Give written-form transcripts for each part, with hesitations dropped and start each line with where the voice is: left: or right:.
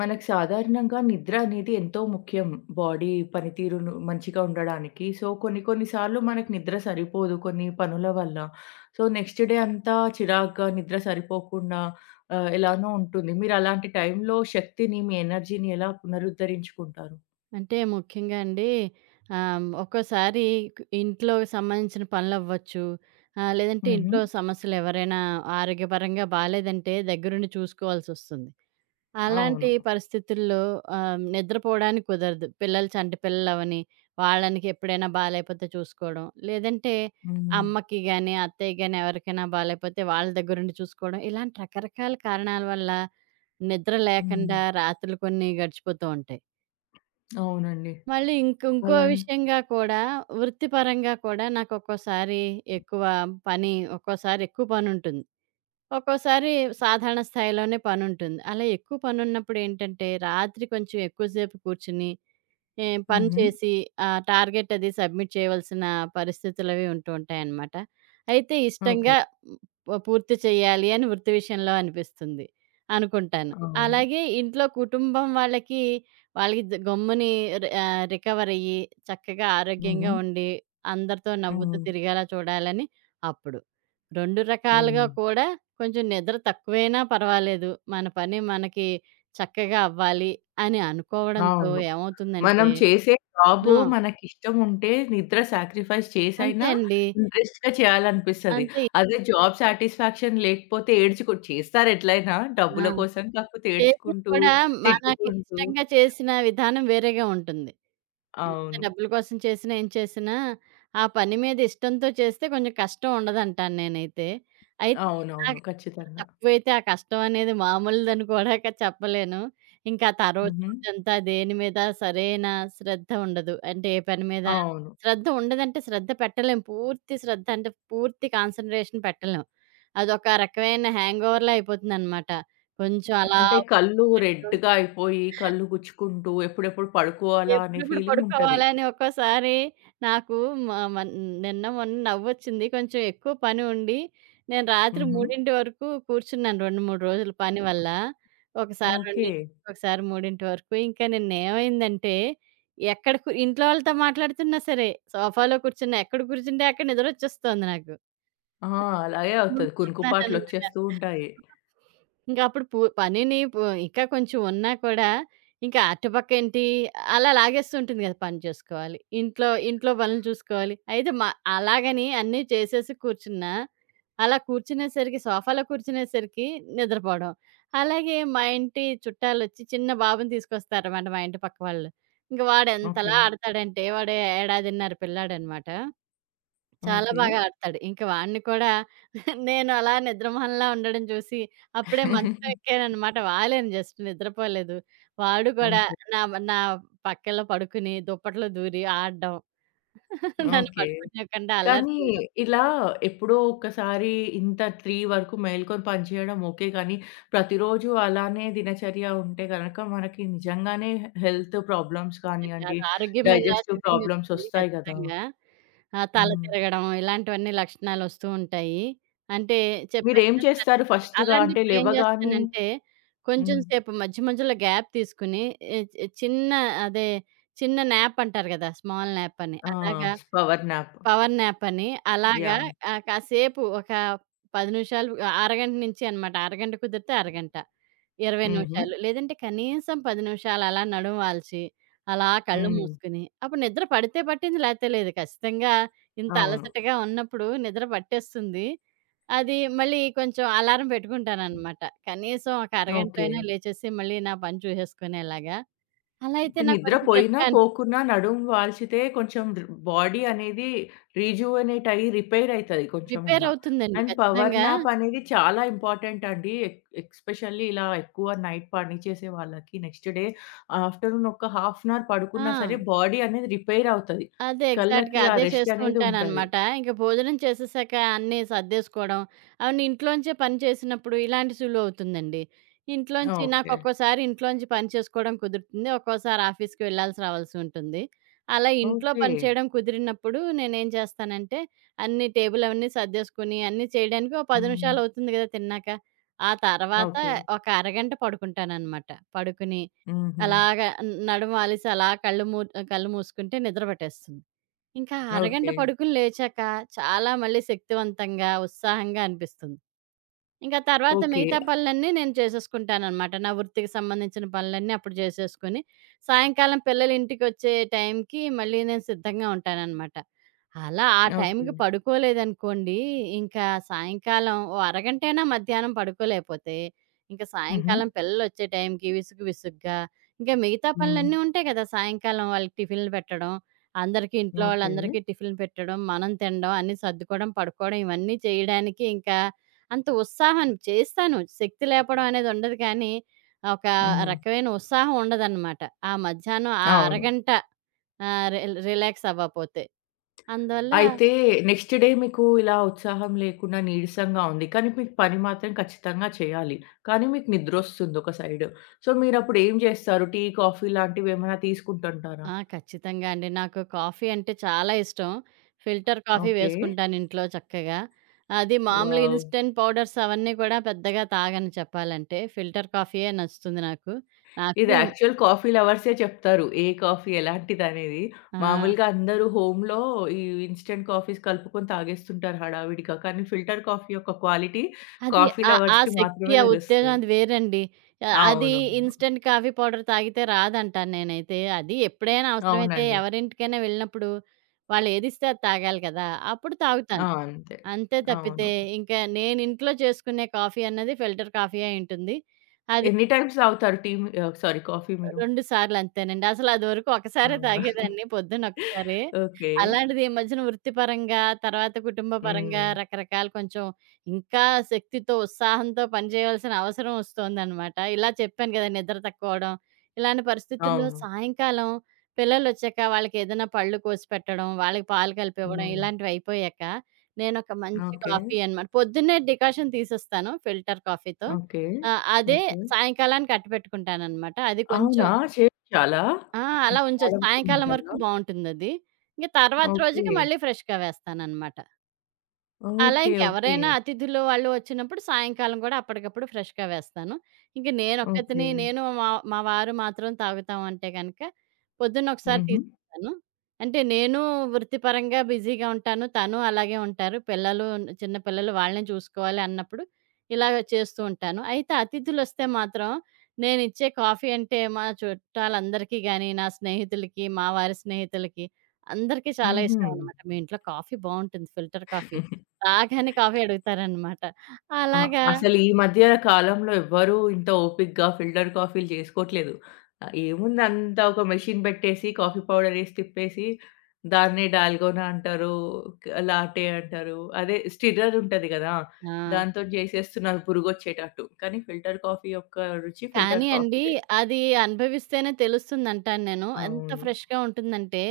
left: మనకు సాధారణంగా నిద్ర అనేది ఎంతో ముఖ్యం. బాడీ పనితీరును మంచిగా ఉండడానికి. సో, కొన్ని కొన్ని సార్లు మనకు నిద్ర సరిపోదు కొన్ని పనుల వల్ల. సో, నెక్స్ట్ డే అంతా చిరాగ్గా నిద్ర సరిపోకుండా ఎలానో ఉంటుంది. మీరు అలాంటి టైంలో శక్తిని, మీ ఎనర్జీని ఎలా పునరుద్ధరించుకుంటారు?
right: అంటే ముఖ్యంగా అండి ఒక్కోసారి ఇంట్లో సంబంధించిన పనులవ్వచ్చు. లేదంటే
left: హుహు.
right: ఇంట్లో సమస్యలు ఎవరైనా ఆరోగ్యపరంగా బాలేదంటే దగ్గరుండి చూసుకోవాల్సొస్తుంది. అలాంటి
left: అవును.
right: పరిస్థితుల్లో నిద్రపోవడానికి కుదరదు. పిల్లలు చంటి పిల్లలవని వాళ్ళనికి ఎప్పుడైనా బాలేపోతే చూసుకోవడం. లేదంటే
left: హ్మ్.
right: అమ్మకి గాని, అత్తయ్యకి గాని ఎవరికైనా బాలేపోతే వాళ్ళ దగ్గరుండి చూసుకోవడం. ఇలాంటి రకరకాల కారణాల వల్ల నిద్ర
left: హ్మ్.
right: లేకుండా రాత్రులు కొన్ని గడిచిపోతూ ఉంటాయి.
left: అవునండి.
right: మళ్ళీ ఇంకో
left: అలాన్.
right: విషయంగా కూడా వృత్తిపరంగా కూడా నాకొక్కోసారి ఎక్కువ పని, ఒక్కోసారి ఎక్కువ పనుంటుంది. ఒక్కోసారి సాధారణ స్థాయిలోనే పనుంటుంది. అలా ఎక్కువ పనున్నప్పుడేంటంటే రాత్రి కొంచెం ఎక్కువ సేపు కూర్చుని ఏం పని
left: హుహు.
right: చేసి ఆ టార్గెట్ అది సబ్మిట్ చేయవలసిన పరిస్థితులవి ఉంటూ ఉంటాయన్నమాట. అయితే
left: ఓకే.
right: ఇష్టంగా పూర్తి చేయాలి అని వృత్తి విషయంలో అనిపిస్తుంది. అనుకుంటాను.
left: అవును.
right: అలాగే ఇంట్లో కుటుంబం వాళ్ళకి ద గమ్ముని రి ఆహ్, రికవర్ అయ్యి చక్కగా
left: హుహు.
right: ఆరోగ్యంగా ఉండి అందరితో నవ్వుతూ
left: హ్మ్.
right: తిరిగేలా చూడాలని అప్పుడు. 2 రకాలుగా
left: హ్మ్.
right: కూడా కొంచెం నిద్ర తక్కువైనా పర్వాలేదు. మన పని మనకి చక్కగా అవ్వాలి అని అనుకోవడంతో
left: అవును. మనం
right: ఏమవుతుందంటే
left: చేసే జాబు
right: ఆ,
left: మనకిష్టముంటే నిద్ర సాక్రిఫైస్
right: అంతే
left: చేసైనా
right: అండి.
left: ఇంట్రెస్ట్‌గా చేయాలనిపిస్తది.
right: అంతే.
left: అదే జాబ్ సాటిస్ఫాక్షన్ లేకపోతే ఏడ్చుకు చేస్తారు ఎట్లైనా
right: ఆ,
left: డబ్బుల కోసం. కాకపోతే
right: చేసినా
left: ఏడ్చుకుంటూ,
right: కూడా మనకి
left: తిట్టుకుంటూ.
right: ఇష్టంగా చేసిన విధానం వేరేగా ఉంటుంది. ఎంత
left: అవును.
right: డబ్బుల కోసం చేసినా, ఏం చేసినా, ఆ పని మీద ఇష్టంతో చేస్తే కొంచెం కష్టం ఉండదంటాను నేనైతే. అయితే
left: అవునవును.
right: నాకు
left: ఖచ్చితంగా.
right: తక్కువైతే ఆ కష్టం అనేది మామూలుదని కూడా చెప్పలేను. ఇంకా రోజు
left: హుహు.
right: రోజంతా దేని మీద సరైన శ్రద్ధ ఉండదు. అంటే ఏ పని మీద
left: అవును.
right: శ్రద్ధ ఉండదంటే శ్రద్ధ పెట్టలేం. పూర్తి శ్రద్ధ అంటే పూర్తి కాన్సంట్రేషన్ పెట్టలేం. అదొక రకమైన హ్యాంగోవర్‌లా అయిపోతుందనమాట. కొంచెం అలా
left: అంటే కళ్ళు
right: ఉన్నట్టు
left: రెడ్‌గా అయిపోయి, కళ్ళు గుచ్చుకుంటూ ఎప్పుడెప్పుడు పడుకోవాలా అనే
right: ఎప్పుడెప్పుడు
left: ఫీలింగుంటది.
right: పడుకోవాలా అని ఒక్కోసారి నాకు మ మన్ నిన్న మొన్న నవ్వొచ్చింది. కొంచెం ఎక్కువ పని ఉండి, నేను రాత్రి
left: హుహు.
right: 3:00 వరకు కూర్చున్నాను 2, 3 రోజులు పని వల్ల. ఒకసారి 2,
left: ఓకే.
right: ఒకసారి 3:00 వరకు. ఇంకా నిన్నేమైందంటే, ఎక్కడ కు ఇంట్లో వాళ్ళతో మాట్లాడుతున్నా సరే, సోఫాలో కూర్చున్నా, ఎక్కడ కూర్చుంటే అక్కడ నిద్రొచ్చేస్తోంది నాకు.
left: ఆ! అలాగే అవుతది.
right: కూలిపోతున్నాననమాట.
left: కునుకుపాట్లొచ్చేస్తూ ఉంటాయి.
right: ఇంక అప్పుడు పూ పనిని పూ ఇంకా కొంచెం ఉన్నా కూడా, ఇంకా అటుపక్కేంటి అలా లాగేస్తుంటుంది కదా! పని చేసుకోవాలి. ఇంట్లో ఇంట్లో పనులు చూసుకోవాలి. అయితే అలాగని అన్నీ చేసేసి కూర్చున్నా, అలా కూర్చునేసరికి సోఫాలో కూర్చునేసరికి నిద్రపోవడం. అలాగే మా ఇంటి చుట్టాలొచ్చి చిన్న బాబుని తీసుకొస్తారనమాట మా ఇంటి పక్క వాళ్ళు. ఇంక వాడెంతలా
left: ఓకే.
right: ఆడతాడంటే వాడు ఏడాదిన్నర పిల్లాడనమాట. చాలా
left: ఓకే.
right: బాగా ఆడతాడు. ఇంక వాడిని కూడా నేను అలా నిద్రమోహంలా ఉండడం చూసి, అప్పుడే మంచం ఎక్కాననమాట. వాలాను జస్ట్ నిద్రపోలేదు. వాడు కూడా
left: ఓకే.
right: నా నా పక్కలో పడుకుని, దుప్పట్లో దూరి ఆడడం. నన్ను
left: ఓకే.
right: పడుకోనివ్వకుండా అల్లరి
left: కానీ
right: చేయడం.
left: ఇలా ఎప్పుడో ఒక్కసారి ఇంత 3 వరకు మేల్కొని పనిచేయడం ఓకే. కానీ ప్రతిరోజు అలానే దినచర్య ఉంటే గనక మనకి నిజంగానే హెల్త్ ప్రాబ్లమ్స్
right: అంతేనండి.
left: కానియండి,
right: అది ఆరోగ్యం మీద
left: డైజెస్టివ్ ప్రాబ్లమ్స్
right: చూపించేస్తుంది
left: ఒస్తాయి గదా!
right: ఖచ్చితంగా. ఆ, తల
left: హ్మ్.
right: తిరగడం ఇలాంటివన్నీ లక్షణాలొస్తూ ఉంటాయి. అంటే చెప్పాను
left: మీరేం
right: కదా! శ్రద్ధ
left: చేస్తారు
right: చూపి
left: ఫస్ట్‌గా అంటే
right: అలాంటప్పుడు ఏం
left: లేవగానే.
right: చేస్తానంటే, కొంచెం
left: హ్మ్.
right: సేపు మధ్య మధ్యలో గ్యాప్ తీసుకుని ఎ చ్ చిన్న అదే చిన్న న్యాప్ అంటారు కదా! స్మాల్ న్యాప్ అని.
left: ఆ!
right: అలాగా
left: పవర్ న్యాప్.
right: పవర్ న్యాప్ అని. అలాగా
left: యాహ్!
right: కాసేపు ఒక 10 నిమిషాలు అరగంట నుంచి అనమాట. అరగంట కుదిరితే అరగంట. 20
left: హుహు.
right: నిమిషాలు. లేదంటే కనీసం 10 నిమిషాలు అలా నడుము వాల్చి, అలా కళ్ళు
left: హ్మ్.
right: మూసుకుని, అప్పుడు నిద్ర పడితే పట్టింది లేతే లేదు. ఖచ్చితంగా ఇంత
left: అవును.
right: అలసటగా ఉన్నప్పుడు నిద్ర పట్టేస్తుంది. అది మళ్ళీ కొంచెం అలారం పెట్టుకుంటాననమాట. కనీసం ఒక
left: ఓకే.
right: అరగంటైనా లేచేసి మళ్ళీ నా పని చూసేసుకునేలాగా. అలా అయితే
left: అంటే
right: నాకు కొంచెం
left: నిద్రపోయినా,
right: ఫ్రెష్‌గా అనిపిస్తుంది.
left: పోకున్నా నడుము వాల్చితే కొంచెం బాడీ అనేది రీజువనేట్ అయ్యి రిపేర్ అయితది
right: రిపేర్
left: కొంచెమన్నా.
right: అవుతుందండి
left: అండ్ పవర్
right: ఖచ్చితంగా.
left: నాప్ అనేది చాలా ఇంపార్టెంట్ అండి. ఎస్పెషల్లీ ఇలా ఎక్కువ నైట్ పని చేసే వాళ్ళకి నెక్స్ట్ డే ఆఫ్టర్‌నూన్ ఒక హాఫ్ అన్ అవర్
right: ఆ,
left: పడుకున్నా సరే బాడీ అనేది రిపేర్ అవుతది.
right: అదే ఎగ్జాక్ట్‌గా
left: కళ్ళకి ఆ
right: అదే
left: రెస్ట్
right: చేస్తూ
left: అనేది ఉంటది.
right: ఉంటాననమాట. ఇంక భోజనం చేసేసాక అన్నీ సర్దేసుకోవడం, అవును ఇంట్లోంచే పని చేసినప్పుడు ఇలాంటి సులువవుతుందండి. ఇంట్లోంచి
left: ఓకే.
right: నాకొక్కోసారి ఇంట్లోంచి పని చేసుకోవడం కుదురుతుంది. ఒక్కోసారి ఆఫీస్‌కి రావాల్సి ఉంటుంది. అలా ఇంట్లో
left: ఓకే.
right: పని చేయడం కుదిరినప్పుడు నేనేం చేస్తానంటే, అన్ని టేబుల్ అవన్నీ సర్దేసుకొని అన్నీ చేయడానికి ఒక 10
left: హ్మ్.
right: నిమిషాలవుతుంది కదా తిన్నాక. ఆ తర్వాత
left: ఓకే.
right: ఒక అరగంట పడుకుంటాననమాట. పడుకుని
left: హుహు.
right: అలాగా నడుము అలిసి అలా కళ్ళు మూసుకుంటే నిద్ర పట్టేస్తుంది. ఇంకా అరగంట
left: ఓకే.
right: పడుకుని లేచాక చాలా మళ్ళీ శక్తివంతంగా, ఉత్సాహంగా అనిపిస్తుంది. ఇంకా తర్వాత
left: ఓకే.
right: మిగతా పనులన్నీ నేను చేసేసుకుంటాననమాట. నా వృత్తికి సంబంధించిన పనులన్నీ అప్పుడు చేసేసుకొని, సాయంకాలం పిల్లలు ఇంటికొచ్చే టైంకి మళ్ళీ నేను సిద్ధంగా ఉంటాననమాట. అలా ఆ
left: ఓకే.
right: టైంకి పడుకోలేదనుకోండి, ఇంకా సాయంకాలం ఓ అరగంటైనా మధ్యాహ్నం పడుకోలేపోతే, ఇంక
left: హుహు.
right: సాయంకాలం పిల్లలొచ్చే టైంకి విసుగు విసుగ్గా, ఇంకా మిగతా
left: హ్మ్.
right: పనులన్నీ ఉంటాయి కదా! సాయంకాలం వాళ్ళకి టిఫిన్‌లు పెట్టడం, అందరికీ ఇంట్లో
left: ఓకే.
right: వాళ్ళందరికీ టిఫిన్‌లు పెట్టడం, మనం తినడం, అన్నీ సర్దుకోవడం, పడుకోవడం ఇవన్నీ చేయడానికి ఇంకా అంత ఉత్సాహం చేస్తాను. శక్తి లేపడం అనేదుండదు కానీ, ఒక
left: హ్మ్.
right: రకమైన ఉత్సాహం ఉండదనమాట. ఆ మధ్యాహ్నం ఆ
left: అవును.
right: అరగంట ఆహ్, రి రిలాక్స్ అవ్వపోతే. అందువల్ల
left: అయితే నెక్స్ట్ డే మీకు ఇలా ఉత్సాహం లేకుండా నీరసంగా ఉంది. కానీ మీకు పని మాత్రం ఖచ్చితంగా చేయాలి. కానీ మీకు నిద్రొస్తుంది ఒక సైడ్. సో, మీరప్పుడు ఏం జేస్తారు? టీ, కాఫీ లాంటివేమైనా తీసుకుంటుంటారా?
right: ఆ, ఖచ్చితంగా అండి. నాకు కాఫీ అంటే చాలా ఇష్టం. Filter coffee
left: okay.
right: వేసుకుంటాను ఇంట్లో చక్కగా. అది మామూలుగా
left: వావ్!
right: ఇన్‌స్టంట్ పౌడర్స్ అవన్నీ కూడా పెద్దగా తాగను చెప్పాలంటే. ఫిల్టర్ కాఫీయే నచ్చుతుంది నాకు.
left: ఇది
right: నాకు
left: యాక్చువల్ కాఫీ లవర్సే చెప్తారు. ఏ కాఫీ ఎలాంటిదనేది.
right: ఆ,
left: మామూలుగా అందరూ హోమ్‌లో ఈ ఇన్‌స్టంట్ కాఫీస్ కలుపుకొని తాగేస్తుంటారు హడావిడిగా. కానీ ఫిల్టర్ కాఫీ యొక్క క్వాలిటీ
right: అది
left: కాఫీ
right: ఆ ఆ
left: లవర్స్‌కి
right: శక్తి,
left: మాత్రమే
right: ఆ ఉత్తేజం
left: తెలుస్తది.
right: అది వేరండి. అది
left: అవునవును.
right: ఇన్‌స్టంట్ కాఫీ పౌడర్ తాగితే రాదంటాను నేనైతే. అది ఎప్పుడైనా అవసరమైతే
left: అవునండి.
right: ఎవరింటికైనా వెళ్ళినప్పుడు వాళ్ళేదిస్తే అది తాగాలి కదా! అప్పుడు
left: ఆ!
right: తాగుతాను.
left: అంతే.
right: అంతే తప్పితే
left: అవును.
right: ఇంకా నేనింట్లో చేసుకునే కాఫీ అన్నది ఫిల్టర్ కాఫీయే అయుంటుంది. అది
left: ఎన్ని టైమ్స్ తాగుతారు టీ మీ సారీ కాఫీ మీరు?
right: 2 సార్లంతేనండి. అసలదివరకు
left: ఆ!
right: ఒకసారే తాగేదాన్ని పొద్దున్న ఒకసారి.
left: ఓకే.
right: అలాంటిది ఈ మధ్యన వృత్తిపరంగా, తర్వాత కుటుంబ పరంగా
left: హ్మ్.
right: రకరకాల కొంచెం ఇంకా శక్తితో, ఉత్సాహంతో పని జేయాల్సిన అవసరం ఒస్తోందనమాట. ఇలా చెప్పాను గదా! నిద్ర తక్కువవడం. ఇలాంటి పరిస్థితుల్లో
left: అవును.
right: సాయంకాలం పిల్లలొచ్చాక వాళ్ళకేదైనా పళ్ళు కోసి పెట్టడం, వాళ్ళకి పాలు కలిపివ్వడం
left: హ్మ్.
right: ఇలాంటివయిపోయాక నేనొక మంచి
left: ఓకే.
right: కాఫీ అనమాట పొద్దున్నే డికాషన్ తీసేస్తాను ఫిల్టర్ కాఫీతో.
left: ఓకే.
right: అదే
left: ఓకే.
right: సాయంకాలానికి అట్టపెట్టుకుంటాననమాట. అది కొంచెం
left: అవునా? చేయించాలా?
right: ఆ, అలా ఉంచొచ్చు.
left: వాడకుండా
right: సాయంకాలం వరకు
left: ఉంటారా?
right: బావుంటుందది. ఇంక తర్వాత రోజుకి
left: ఓకే.
right: మళ్ళీ ఫ్రెష్‌గా వేస్తాననమాట. అలా
left: ఓకే. ఓకే.
right: ఇంకెవరైనా అతిథులు వాళ్ళు వచ్చినప్పుడు సాయంకాలం గూడా అప్పటికప్పుడు ఫ్రెష్‌గా వేస్తాను. ఇంక
left: ఓకే.
right: నేనొక్కతిని మా మా వారు మాత్రం తాగుతాం అంటే గనక పొద్దున్న ఒకసారి
left: హుహు.
right: తీసుకుంటాను. అంటే నేను వృత్తిపరంగా బిజీగా ఉంటాను. తను అలాగే ఉంటారు. చిన్న పిల్లలు వాళ్ళని చూసుకోవాలి అన్నప్పుడు ఇలాగ చేస్తూ ఉంటాను. అయితే అతిథులొస్తే మాత్రం నేనిచ్చే కాఫీ అంటే మా చుట్టాలందరికీ గాని, నా స్నేహితులకి, మా వారి స్నేహితులకి అందరికీ చాలా
left: హుహు.
right: ఇష్టం అనమాట. మీ ఇంట్లో కాఫీ బావుంటుంది. Filter coffee. రాగానే కాఫీ అడుగుతారనమాట.
left: ఆ!
right: అలాగా
left: అసలు ఈ మధ్య కాలంలో ఎవ్వరు ఇంత ఓపికగా ఫిల్టర్ కాఫీలు చేసుకోవట్లేదు. ఏముంది అంతా ఒక మెషిన్ పెట్టేసి కాఫీ పౌడర్ ఏసి తిప్పేసి దాన్నే డాల్గోనా అంటారు, లాటే అంటారు. అదే స్టిర్రర్ ఉంటది గదా!
right: ఆ,
left: దాంతోటి జేసేస్తున్నారు పురుగొచ్చేటట్టు. కానీ ఫిల్టర్ కాఫీ యొక్క రుచి ఫిల్టర్
right: కానీ అండి
left: కాఫీదే.
right: అది అనుభవిస్తేనే తెలుస్తుందంటాను నేను. ఎంత
left: అవును.
right: ఫ్రెష్‌గా ఉంటుందంటే,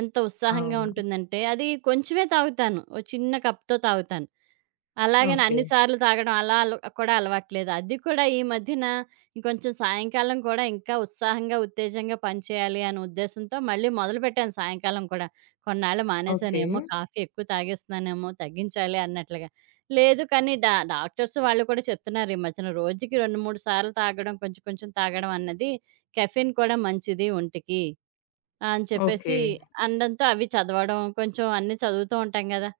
right: ఎంత ఉత్సాహంగా
left: అవును.
right: ఉంటుందంటే, అది కొంచెమే తాగుతాను. ఓ చిన్న కప్‌తో తాగుతాను. అలాగని
left: ఓకే.
right: అన్ని సార్లు తాగడం అలా అల కూడా అలవాట్లేదు. అది కూడా ఈ మధ్యన ఇంకొంచెం సాయంకాలం కూడా ఇంకా ఉత్సాహంగా, ఉత్తేజంగా పనిచేయాలి అనే ఉద్దేశంతో మళ్ళీ మొదలుపెట్టాను సాయంకాలం కూడా. కొన్నాళ్ళు
left: ఓకే.
right: మానేశానేమో కాఫీ ఎక్కువ తాగేస్తున్నానేమో తగ్గించాలి అన్నట్లుగా. లేదు కానీ డాక్టర్స్ వాళ్ళు కూడా చెప్తున్నారు ఈ మధ్యన రోజుకి 2, 3 సార్లు తాగడం కొంచెం కొంచెం తాగడం అన్నది కెఫెన్ కూడా మంచిది ఒంటికి అని చెప్పేసి
left: ఓకే.
right: అనడంతో అవి చదవడం కొంచెం అన్నీ చదువుతూ ఉంటాం గదా!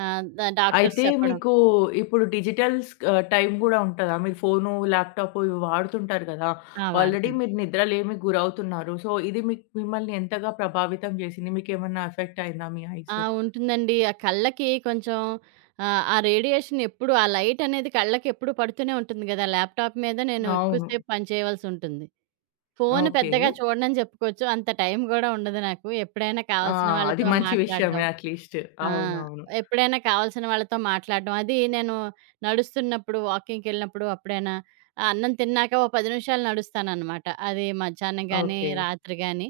right: ఆహ్, డాక్టర్స్
left: అయితే
right: చెప్పడం.
left: మీకు ఇప్పుడు డిజిటల్ టైం గూడా ఉంటదా? మీరు ఫోను, ల్యాప్‌టాపు ఇవి వాడుతుంటారు గదా!
right: ఆ,
left: ఆల్రెడీ
right: వాడతాను.
left: మీరు నిద్రలేమికి గురవుతున్నారు. సో, ఇది మీకు మిమ్మల్ని ఎంతగా ప్రభావితం జేసింది? మీకేమన్నా ఎఫెక్ట్ అయిందా మీ
right: ఆ,
left: ఐస్?
right: ఉంటుందండి. ఆ కళ్ళకి కొంచెం ఆ రేడియేషన్ ఎప్పుడు ఆ లైట్ అనేది కళ్ళకి ఎప్పుడు పడుతూనే ఉంటుంది గదా! ల్యాప్‌టాప్ మీద నేను
left: అవును.
right: ఎక్కువసేపు పని చేయవలసుంటుంది. Phone
left: okay.
right: పెద్దగా చూడనని చెప్పుకోవచ్చు. అంత టైం గూడా ఉండదు నాకు. ఎప్పుడైనా
left: ఆ!
right: కావాల్సిన
left: అది
right: వాళ్ళతో
left: మంచి
right: మాట్లాడడం
left: విషయమే అట్‌లీస్ట్.
right: ఆ,
left: అవునవును.
right: ఎప్పుడైనా కావాల్సిన వాళ్ళతో మాట్లాడడం. అది నేను నడుస్తున్నప్పుడు, వాకింగ్‌కెళ్ళినప్పుడు అప్పుడైనా, ఆ అన్నం తిన్నాక ఓ 10 నిమిషాలు నడుస్తాననమాట. అది మధ్యాహ్నం గానీ,
left: ఓకే.
right: రాత్రి గానీ.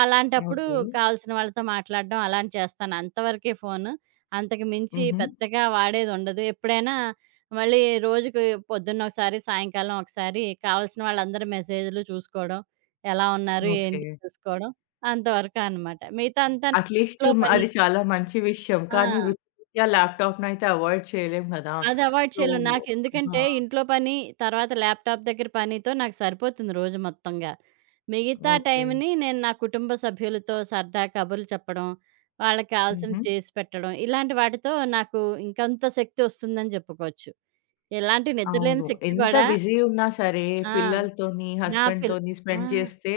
right: అలాంటప్పుడు
left: ఓకే.
right: కావాల్సిన వాళ్ళతో మాట్లాడడం అలాంటి చేస్తాను. అంతవరకే ఫోను. అంతకు మించి
left: హుహు.
right: పెద్దగా వాడేదుండదు. ఎప్పుడైనా మళ్ళీ రోజుకి పొద్దున్న ఒకసారి, సాయంకాలం ఒకసారి కావాల్సిన వాళ్ళందరి మెసేజ్‌లు చూసుకోవడం. ఎలా ఉన్నారు,
left: ఓకే.
right: ఏంటి తెలుసుకోవడం. అంతవరకు అనమాట. మిగతా అంతా
left: అట్‌లీస్ట్
right: ఇంట్లో
left: మ్
right: పని.
left: అది చాలా మంచి విషయం. కానీ
right: ఆ,
left: వృత్తిరీత్యా ల్యాప్‌టాప్‌నయితే అవాయిడ్ చేయలేం గదా!
right: అది అవాయిడ్
left: సో.
right: చేయలేను.
left: ఆ!
right: నాకెందుకంటే ఇంట్లో పని, తర్వాత ల్యాప్‌టాప్ దగ్గర పనితో నాకు సరిపోతుంది రోజు మొత్తంగా. మిగతా
left: ఓకే.
right: టైంని నేను నా కుటుంబ సభ్యులతో సరదా కబుర్లు చెప్పడం, వాళ్ళకి
left: హుహు.
right: కావాల్సినవి చేసి పెట్టడం, ఇలాంటి వాటితో నాకు ఇంకంత శక్తి వస్తుందని చెప్పుకోవచ్చు. ఎలాంటి నిద్రలేని
left: అవును.
right: శక్తి
left: ఎంత
right: కూడా
left: బిజీ ఉన్నా సరే
right: ఆ,
left: పిల్లలతోని,
right: నా పిల్
left: హస్బెండ్‌తోని
right: ఆ,
left: స్పెండ్ చేస్తే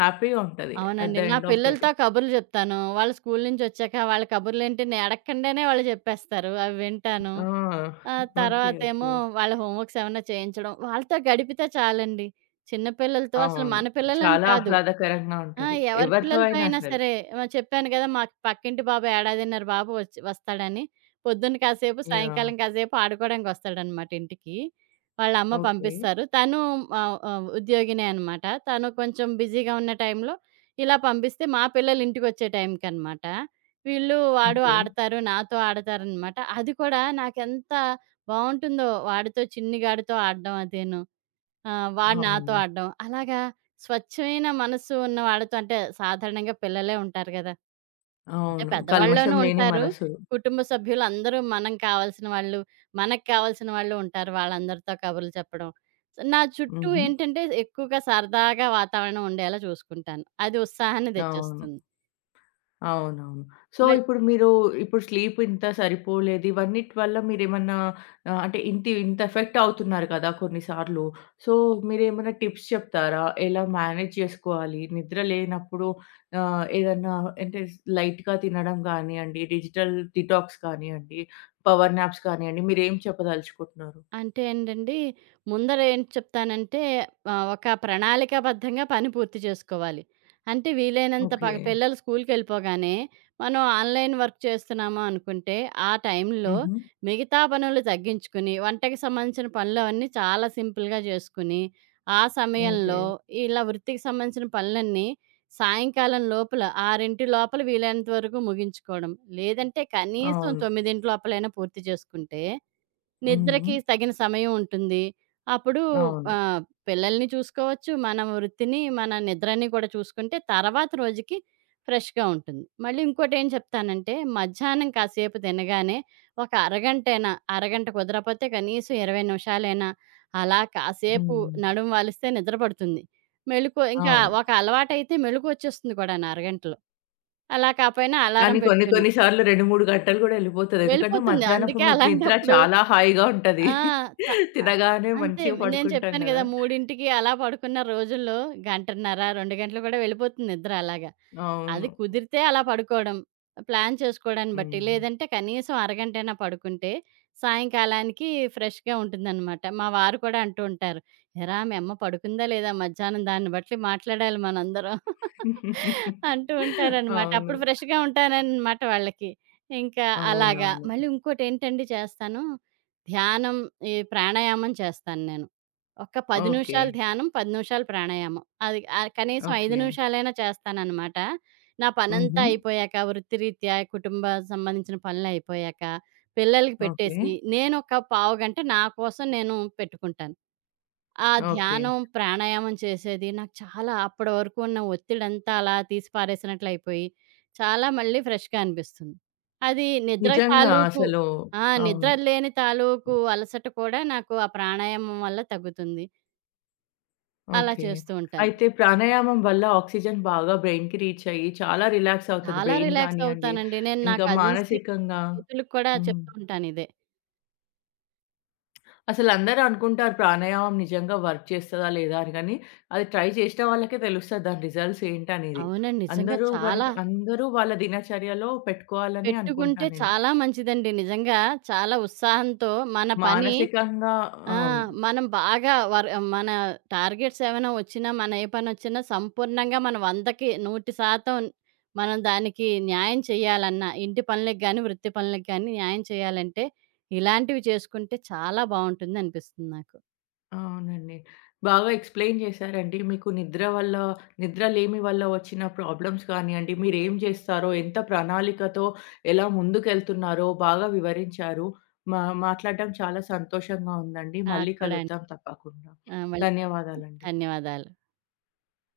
left: హ్యాపీగా ఉంటది. అట్
right: అవునండి.
left: ద
right: నా
left: ఎండ్ ఆఫ్ ద
right: పిల్లలతో
left: డే.
right: కబుర్లు చెప్తాను. వాళ్ళు స్కూలు నుంచొచ్చాక వాళ్ళ కబుర్లేంటి నేను అడగకుండానే వాళ్ళు చెప్పేస్తారు. అవి వింటాను.
left: ఆ!
right: ఆ,
left: ఓకే.
right: తర్వాతేమో
left: ఓకే.
right: వాళ్ళ హోమ్ వర్క్స్ ఏమన్నా చేయించడం. వాళ్ళతో గడిపితే చాలండి. చిన్న పిల్లలతో అసలు
left: అవును.
right: మన పిల్లలని
left: చాలా
right: కాదు.
left: ఆహ్లాదకరంగా
right: ఆ,
left: ఉంటది.
right: ఎవరి
left: ఎవరితో
right: పిల్లలతో
left: అయినా
right: అయినా
left: సరే.
right: సరే, ఆహ్, చెప్పాను కదా! మాకు పక్కింటి బాబు ఏడాదిన్నర బాబు వస్తాడని. పొద్దున్న కాసేపు,
left: యాహ్!
right: సాయంకాలం కాసేపు ఆడుకోవడానికొస్తాడనమాట ఇంటికి. వాళ్ళమ్మ
left: ఓకే.
right: పంపిస్తారు. తను ఆహ్, ఆహ్, ఉద్యోగినే అనమాట. తను కొంచెం బిజీగా ఉన్న టైంలో ఇలా పంపిస్తే మా పిల్లలు ఇంటికొచ్చే టైంకనమాట. వీళ్ళు, వాడు
left: ఓకే.
right: ఆడతారు. నాతో ఆడతారనమాట. అది కూడా నాకెంత బావుంటుందో వాడితో చిన్ని గాడితో ఆడడం అదీను. ఆ, వాడు నాతో
left: అవును.
right: ఆడడం. అలాగా స్వచ్ఛమైన మనస్సు ఉన్న వాళ్ళతో అంటే సాధారణంగా పిల్లలే ఉంటారు గదా! అంటే
left: అవును. కల్మషం
right: పెద్దవాళ్ళలోనూ
left: లేని
right: ఉంటారు.
left: మనసు.
right: కుటుంబ సభ్యులందరూ మనకు కావాల్సిన వాళ్ళు ఉంటారు. వాళ్ళందరితో కబుర్లు చెప్పడం. సో, నా చుట్టూ
left: హుహు.
right: ఏంటంటే ఎక్కువగా సరదాగా వాతావరణం ఉండేలా చూసుకుంటాను. అది ఉత్సాహాన్ని
left: అవును.
right: తెచ్చేస్తుంది.
left: అవునవును. సో,
right: మ
left: ఇప్పుడు మీరు ఇప్పుడు స్లీప్ ఇంత సరిపోలేదు ఇవన్నిటి వల్ల మీరేమన్నా అంటే ఇంత ఇంత ఎఫెక్ట్ అవుతున్నారు కదా కొన్నిసార్లు. సో, మీరేమన్నా టిప్స్ చెప్తారా? ఎలా మేనేజ్ చేసుకోవాలి? నిద్ర లేనప్పుడు ఏదన్నా అంటే లైట్‌గా తినడం గానియండి, డిజిటల్ డిటాక్స్ కానియండి, పవర్ నాప్స్ కానియండి మీరేం చెప్పదలుచుకుంటున్నారు?
right: అంటే ఏంటండి, ముందర ఏం చెప్తానంటే ఒక ప్రణాళికాబద్ధంగా పని పూర్తి చేసుకోవాలి. అంటే వీలైనంత
left: ఓకే.
right: పిల్లలు స్కూల్‌కెళ్ళిపోగానే మనం ఆన్‌లైన్ వర్క్ చేస్తున్నాము అనుకుంటే, ఆ టైంలో
left: హుహు.
right: మిగతా పనులు తగ్గించుకుని, వంటకి సంబంధించిన పనులవన్నీ చాలా సింపుల్‌గా చేసుకుని, ఆ
left: ఓకే.
right: సమయంలో ఇలా వృత్తికి సంబంధించిన పనులన్నీ సాయంకాలం లోపల 6 లోపల వీలైనంత వరకు ముగించుకోవడం. లేదంటే కనీసం
left: అవును.
right: 9 లోపలైనా పూర్తి చేసుకుంటే
left: హ్మ్.
right: నిద్రకి తగిన సమయం ఉంటుంది. అప్పుడు
left: అవును.
right: ఆహ్, పిల్లల్ని చూసుకోవచ్చు, మన వృత్తిని, మన నిద్రని కూడా చూసుకుంటే తర్వాత రోజుకి ఫ్రెష్‌గా ఉంటుంది. మళ్ళీ ఇంకోటేం చెప్తానంటే మధ్యాహ్నం కాసేపు తినగానే ఒక అరగంటైనా, అరగంట కుదరపోతే కనీసం 20 నిమిషాలైనా అలా కాసేపు
left: హ్మ్.
right: నడుము వాలిస్తే నిద్ర పడుతుంది. మెలుకువ ఇంకా
left: అవును.
right: ఒక అలవాటైతే మెలుకువొచ్చేస్తుంది కూడాను అరగంటలో. అలా కాపోయినా అలారం
left: కానీ కొన్ని
right: పెట్టుకుని.
left: కొన్ని సార్లు 2, 3 గంటలు గూడా ఎళ్ళిపోతది. ఎందుకంటే
right: వెళ్ళిపోతుంది.
left: మధ్యాహ్నపు
right: అందుకే
left: నిద్ర
right: అలాంటప్పుడు
left: చాలా హాయిగా ఉంటది.
right: ఆ, స
left: తినగానే
right: అంతే.
left: మంచిగా
right: నేను
left: పడుకుంటాం
right: చెప్పాను గదా!
left: గదా!
right: 3కి అలా పడుకున్న రోజుల్లో గంటన్నర, 2 గంటలు కూడా వెళ్ళిపోతుంది నిద్ర అలాగ. అది
left: అవును.
right: కుదిరితే అలా పడుకోవడం. ప్లాన్ చేసుకోవడాన్ని బట్టి.
left: హ్మ్.
right: లేదంటే కనీసం అరగంటైనా పడుకుంటే సాయంకాలానికి ఫ్రెష్‌గా ఉంటుందనమాట. మా వారు కూడా అంటూ ఉంటారు. "ఏరా! మీ అమ్మ పడుకుందా లేదా మధ్యాహ్నం దాన్ని బట్టి మాట్లాడాలి మనందరం" అంటూ ఉంటారనమాట.
left: అవును.
right: అప్పుడు ఫ్రెష్‌గా ఉంటాననమాట వాళ్ళకి. ఇంకా అలాగా.
left: అవునవును.
right: మళ్ళీ ఇంకోటేంటండి చేస్తాను. ధ్యానం, ఈ ప్రాణాయామం చేస్తాను నేను. ఒక 10
left: ఓకే.
right: నిమిషాలు ధ్యానం, 10 నిమిషాలు ప్రాణాయామం. అది ఆహ్, కనీసం 5
left: ఓకే.
right: నిమిషాలైనా చేస్తాననమాట. నా పనంతా
left: హుహు.
right: అయిపోయాక, వృత్తిరీత్యా కుటుంబ సంబంధించిన పనులయిపోయాక, పిల్లలకి
left: ఓకే.
right: పెట్టేసి, నేనొక పావుగంట నా కోసం నేను పెట్టుకుంటాను. ఆ
left: ఓకే.
right: ధ్యానం, ప్రాణాయామం చేసేది నాకు చాలా అప్పడి వరకు ఉన్న ఒత్తిడంతా అలా తీసి పారేసినట్లయిపోయి, చాలా మళ్ళీ ఫ్రెష్‌గా అనిపిస్తుంది. అది నిద్ర
left: నిజంగా
right: తాలూకు
left: అసలు.
right: ఆ, నిద్ర
left: అవును.
right: లేని తాలూకు అలసట కూడా నాకు ఆ ప్రాణాయామం వల్ల తగ్గుతుంది. అలా
left: ఓకే.
right: చేస్తూ ఉంటాను.
left: అయితే ప్రాణాయామం వల్ల ఆక్సిజన్ బాగా బ్రెయిన్‌కి రీచ్ అయ్యి చాలా రిలాక్స్ అవుతది
right: చాలా
left: బ్రెయిన్ గానియండి,
right: రిలాక్సవుతానండి. నేను నా
left: ఇంకా
right: కజిన్స్‌కి,
left: మానసికంగా.
right: స్నేహితులకి కూడా
left: హ్మ్.
right: చెప్తూ ఉంటానిదే.
left: అసలందరూ అనుకుంటారు ప్రాణాయామం నిజంగా వర్క్ చేస్తదా? లేదా? అని గానీ, అది ట్రై చేసిన వాళ్ళకే తెలుస్తది దాని రిజల్ట్స్ ఏంటనేది.
right: అవునండి. నిజంగా
left: అందరూ
right: చాలా
left: గనుక అందరూ వాళ్ళ దినచర్యలో పెట్టుకోవాలని అనుకుంటా
right: పెట్టుకుంటే
left: నేను.
right: చాలా మంచిదండి. నిజంగా చాలా ఉత్సాహంతో మన పని
left: మానసికంగా.
right: ఆ,
left: అవును.
right: మనం బాగా వర్ మన టార్గెట్స్ ఏమైనా వచ్చినా, మన ఏ పనొచ్చినా సంపూర్ణంగా మనం 100కి 100% మనం దానికి న్యాయం చేయాలన్నా, ఇంటి పనులకి గాని, వృత్తి పనులకి గాని న్యాయం చేయాలంటే, ఇలాంటివి చేసుకుంటే చాలా బావుంటుందనిపిస్తుంది నాకు.
left: అవునండి. బాగా ఎక్స్‌ప్లెయిన్ చేశారండి. మీకు నిద్ర వల్ల నిద్రలేమి వల్ల వచ్చిన ప్రాబ్లమ్స్ కానియండి, మీరేం చేస్తారో, ఎంత ప్రణాళికతో ఎలా ముందుకెళ్తున్నారో బాగా వివరించారు. మా మాట్లాడడం చాలా సంతోషంగా ఉందండి.
right: నాకు
left: మళ్ళీ
right: కూడా అండి.
left: కలుద్దాం తప్పకుండా.
right: ఆ, మళ్ళీ కలుద్దాం.
left: ధన్యవాదాలండి.
right: ధన్యవాదాలు.